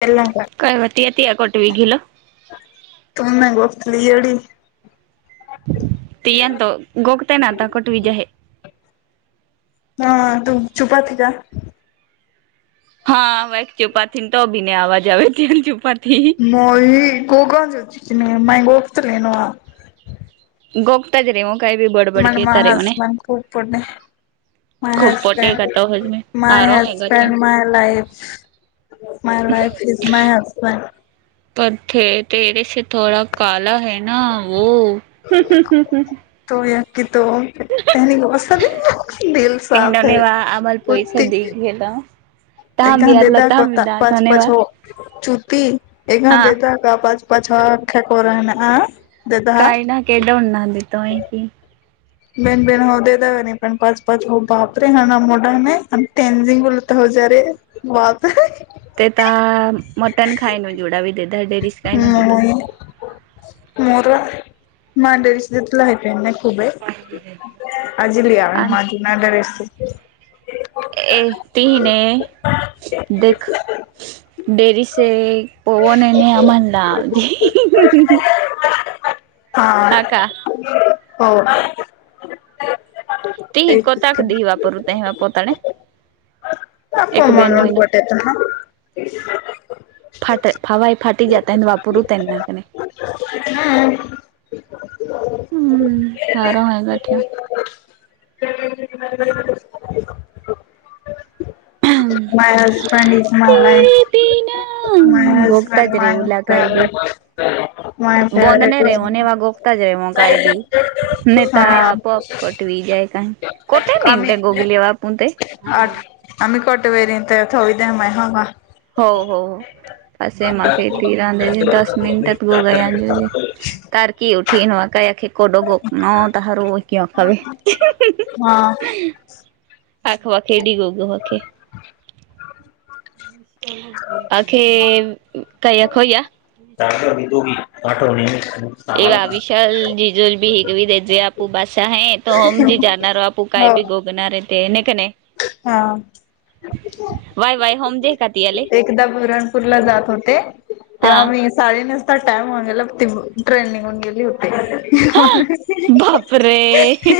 तेला का [unintelligible] कायवती तीया कोटवी घिलो कमंग पतली ही [unintelligible] ते यंतो गोगतेय ना आता कट विज आहे हा तू चुपात का [unintelligible] हा वाईक चुपाी त भी नाही आवाज आ त चुपा [unintelligible] म गोगाज त माय गोत ना [unintelligible] गोगताय रे मग काय बी बड [unintelligible] मला मा हसबंड खूप पुर्ण [unintelligible] माय खूब पटेगा हजबंड तो हजमें माय हारो हैगा थियो husband my life my life is my husband पथ तेरेसे थोडा काला है ना वो तो या की तो त्यानी गस दिल कहना साफ ने आहे वा आमाल पैसा कुत्ती दी गेला ए ताम गा भी दे आलो द ताम भी कोता ना पाच थने पाच वा हो चुती ए गा हाँ दे द [unintelligible] पाच पाच खे करा ना अ [unintelligible] काय ना केडाडना द तोय की [unintelligible] बेन बेन होऊ दे द नाही पण पाच पाच हो बापरे हाणा मोठा नाही आणि तेन झिंग उलत हो ज रे [unintelligible] बत [unintelligible] ते त मटन खाय न जुडा व देध डेरीि [unintelligible] म मोर मांडवीचला हप नाही [unintelligible] खूबे आजलीि आ आणि मा जुना दरेस् [unintelligible] ए तीने देख देरी स [unintelligible] पव न न आ म्हणला आवजे [unintelligible] हा हो ती तेच कोताक दी वापरू ते पताने [unintelligible] अप मणून पटेत ना [unintelligible] फाट फावय फाटी जात वापरू त्यांना [unintelligible] हा हम्म हर आहे ग ठ [unintelligible] [inaudible] [inaudible] माय हझबंड इज माय तेरे लाईफ माय बिना गोगता हजबंड ज माय रेऊ ला काय बी फेवरेट माय बोंद ने फेवरेट रेवो इज हा [unintelligible] कोत म आम्ही मिनटे गोगलीले बापण ते [unintelligible] आठ आम्ही कोटे वरी तरत होऊ द्या म ह [unintelligible] हो हो हो असे मग का तीराां ज दस [unintelligible] मि गो [unintelligible] की उठी नवा काय खे कडो गो न तहारु व किं खा [unintelligible] वे हा आखवाखेडी गो ग हखे [unintelligible] आखे काय अखोई या [unintelligible] च दोघी आठवणी [inaudible] ए विशाल झिजल भी हीग देजे आप उ बासाा है त हम जे जाणार आप हो हा [unintelligible] [unintelligible] एकदा बरणपूरला जात होते हा तेव्हा मी चाली नसता टाईम ट्रेन निघून गेली होती हा बापरे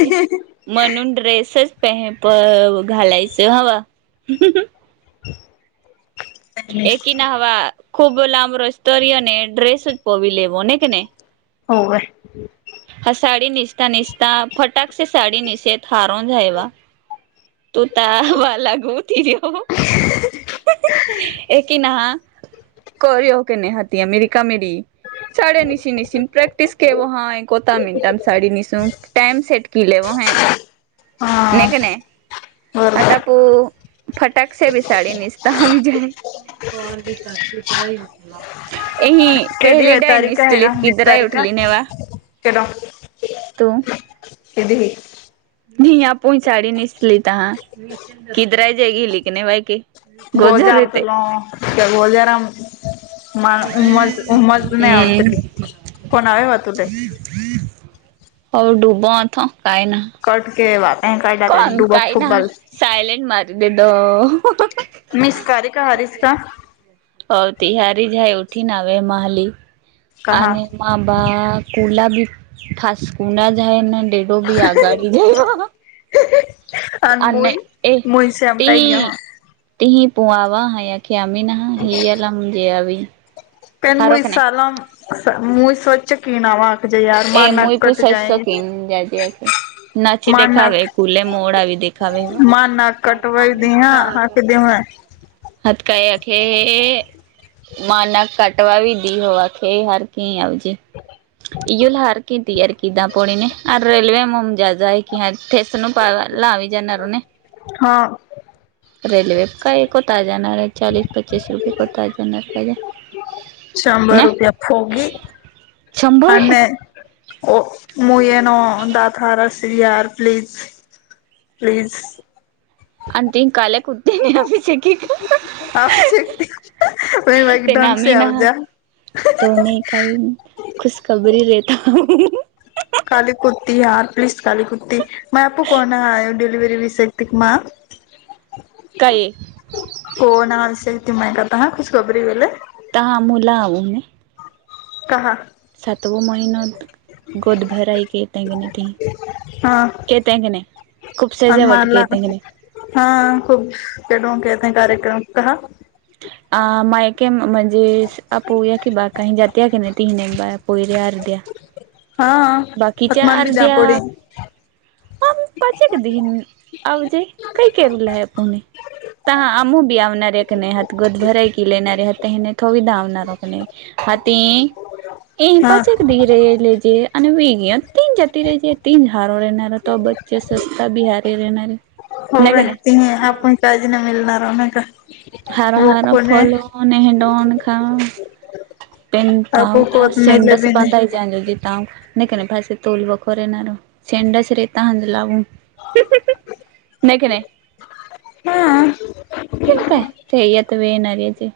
म्हणून ड्रेसच पेह प घालायचं हवा ह [inaudible] एकी ना हवा खूप लांब रस्तरी ्रेस पोवी लेवो न के नाही [unintelligible] हो हाय हा साडी निसता निसता फटाकश साडी निशेत हारून जायवा [unintelligible] [unintelligible] [unintelligible] [unintelligible] [unintelligible] हा [unintelligible] [unintelligible] ए-पहिली बरोबर केडी आहे डानि तारीख आहे का वीस तारीख का [unintelligible] [unintelligible] केडो तो. [inaudible] नाही. आपो साडी निसलीता ह किधर आ जायग लिखणे बायक. [unintelligible] हम्म [unintelligible] [unintelligible] कोन काय ना [unintelligible] सायलेंट मारी देतो. [unintelligible] [unintelligible] कहा [unintelligible] [unintelligible] आणिन मय मै शम तय घ हो [unintelligible] [unintelligible] [unintelligible] [unintelligible] [inaudible] [unintelligible] [unintelligible] [inaudible] [unintelligible] [unintelligible] हा रेल्वे काय कोता जाणार आहे. चाळीस पचस रुपये कोता जाणार काहिजे. शंभर रुपया फोगी शंभर आहे आणि ओ मु येनो दात हार अस्री याार प्लीज. प्लीज. [unintelligible] आप एक ढंग से आ जा [unintelligible] [unintelligible] [unintelligible] [inaudible] काय? हो ना. [unintelligible] [unintelligible] काहा? सातवो महिनत गोद भराय [unintelligible] [unintelligible] हँ हनुमानला [unintelligible] हा. खूप [unintelligible] कार्यक्रम अ मायके म्हणजे आपोया की बा काही जातया की नाही ति नाही बा पोयर्या अर्द्या [unintelligible] हा बाकीच्या पतमान बी अर्ध्या. जापोडे [unintelligible] [unintelligible] ए हा पाचक ीरे ललेजे आणि वीग तीन जाती रहिज तीन झार राहणार त बच्च स्वता बिहारी राहणारे हो त आपण काळजी नाही मिळणारह ना का हारा वो हारा कोने फलूनून हेडन का पणता आपको तर कोत मिले सिंडस भी नाही बधय जालो जी त नाही का नाही पा तोल बखोर येणार ेंडाच रेता हज लावून नाही के नाही हा केन काय कात वे येणार याचे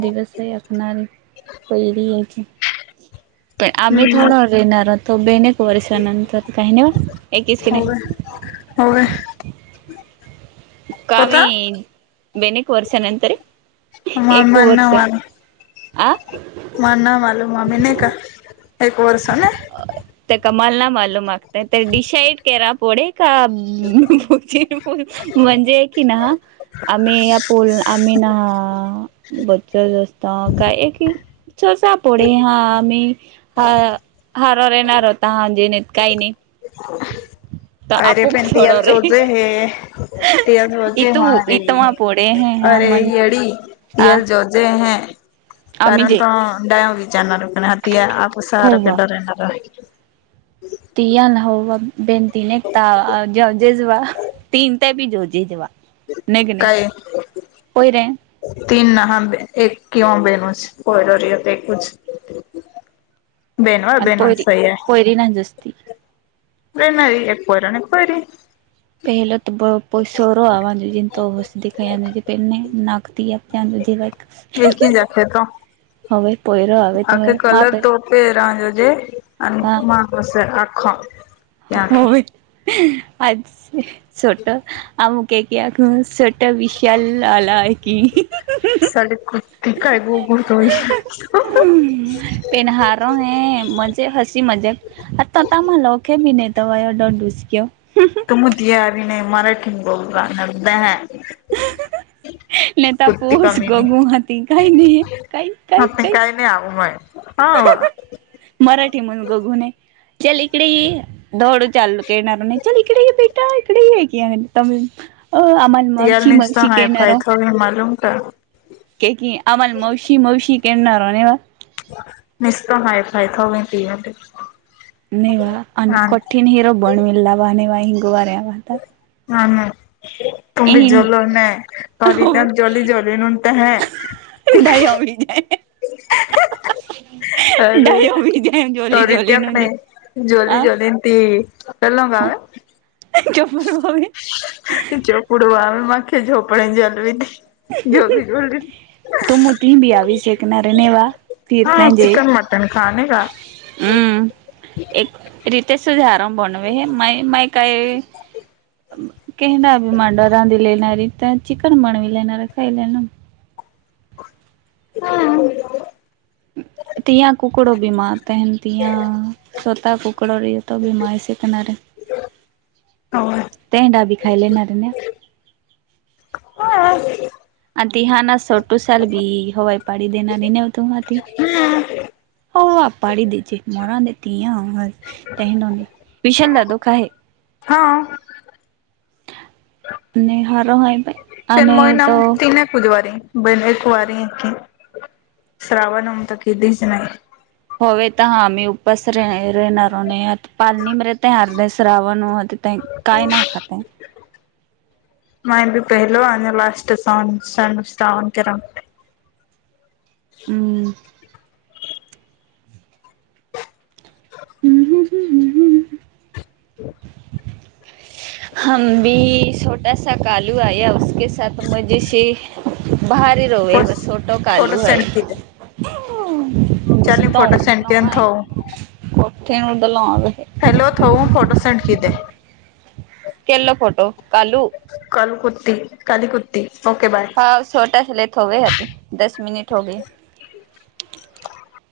दिवस असणार पहिरी याची पण आम्ही हम्म थोडा व येेणार आतो बेनेक वर्षानंतर काही नाही वा एकीच की नाही हो कावी बेनेक वर्ष नंतर एक मम्माना वर्ष आं म ना मालूम म ममी नाही का एक वर्ष न ते कमालला मालू मागतय ते डिसाईड करा पुढे का म्हणजे कि ना आम्ही या पोल आम्ही ना बरच जास्त काय एक चर्चा पोडे हामी हा हारेणार होता हार जीत काही नाही तर अरे आपूप पण त थोडं रे जोजे हे ते जोजे म इथू रे इथमा पोडे ह हा अरे म्हणजे येडी हा येड जन जे हे आम्ही कारण जे तडाव विचारना रुकण्या हात या आप उसाहार होवा कडरणार तिया ना होवा बेनतीीन एक एक त जवजेस वा तीन बी जोजी जवा काय तीन ना एक किंव बेनूच कोयडोरियत एकूच बेनवा बेनणसय नाहीत तेठी रणार एक वर आणि एक वयरी पहिलो तर ब सोहररो आवा तुजन तोस दिखाु प नाकती या क्यान विथ अ लाइक हि ही खडका हवय पोहरा आखे कलर तोपेरा ज आणि मास आखा हो आज छोट आमक कट विश ऑल आला आहे की क ठी काय गुळगुळतय ते नारो है मजे हसी मजाक आता त मला ओके डुसक कमुतीया अभी नही मराठी का अभुत्यं नता पोहच कमी नाही गगूहाती काही हे काही काही काही हाव हे मराठी म्हणून गगु नये चल इकडे ये चालू करणार नाही चल इकडे बेटा इकडे ये की अ आम्हान मावशी मावशी कह नारो हमे मालूम था के की आम्हान मावशी मावशी केनार हो निस्त हाय फाय थऊ म्हट नेवा आणि कठीण हिरो बणवेल ला वा नेवा हिंग वाटा हा हां तुम्ही जल मे परी जली जल न त हे ढाई हमे मे हा हां अरे अरे जली जली त चल ना बाबा चपण भा ते चोपडू आ माखे झोपडी जलवी नही जोली जली त मू ती बी आशे क नारी रनेवा हा चिकन मटन खाने का हा एक रीत से झारं बनवे हे मैं में कायवे कहडा भी मांडा रांधीले णारी त्या चिकन बनवी लेणार खाइ लेलमं हा तिया कुकडो बीमा तहन तिया सोता पुकळो र ज तो विीमाहिसेतनार हो टेंडा बी खायल्ले [unintelligible] अ ती हा ना सोटू साल बी हवाई पाडी देणारी नेव्हतो आ ती हो आपडी दचेे मोर दे तया [unintelligible] विषणला दुःख आहे. हा. [unintelligible] आणि तो बुधवारी ब एक वारी श्रावणम त केरीस ना होवे तर हा मी उपास राहणारो नाही पालणी म ते अर्ध श्रावणते काय ना खाते माय बी पहिलो लास्ट सन श्रावण करो हुं हु हुं हुं [inaudible] हम भु ऐसा कालू आया उसके साथ मजेसी बाहेर होवे सोटु कालू है [inaudible] हॅलो थऊ फोटो सेंड कीदे केलं फोटो कालू कालू कुती काली कुती ओके बाय हा सोटा लेथ होवेती दस मिनिट हो गय [inaudible]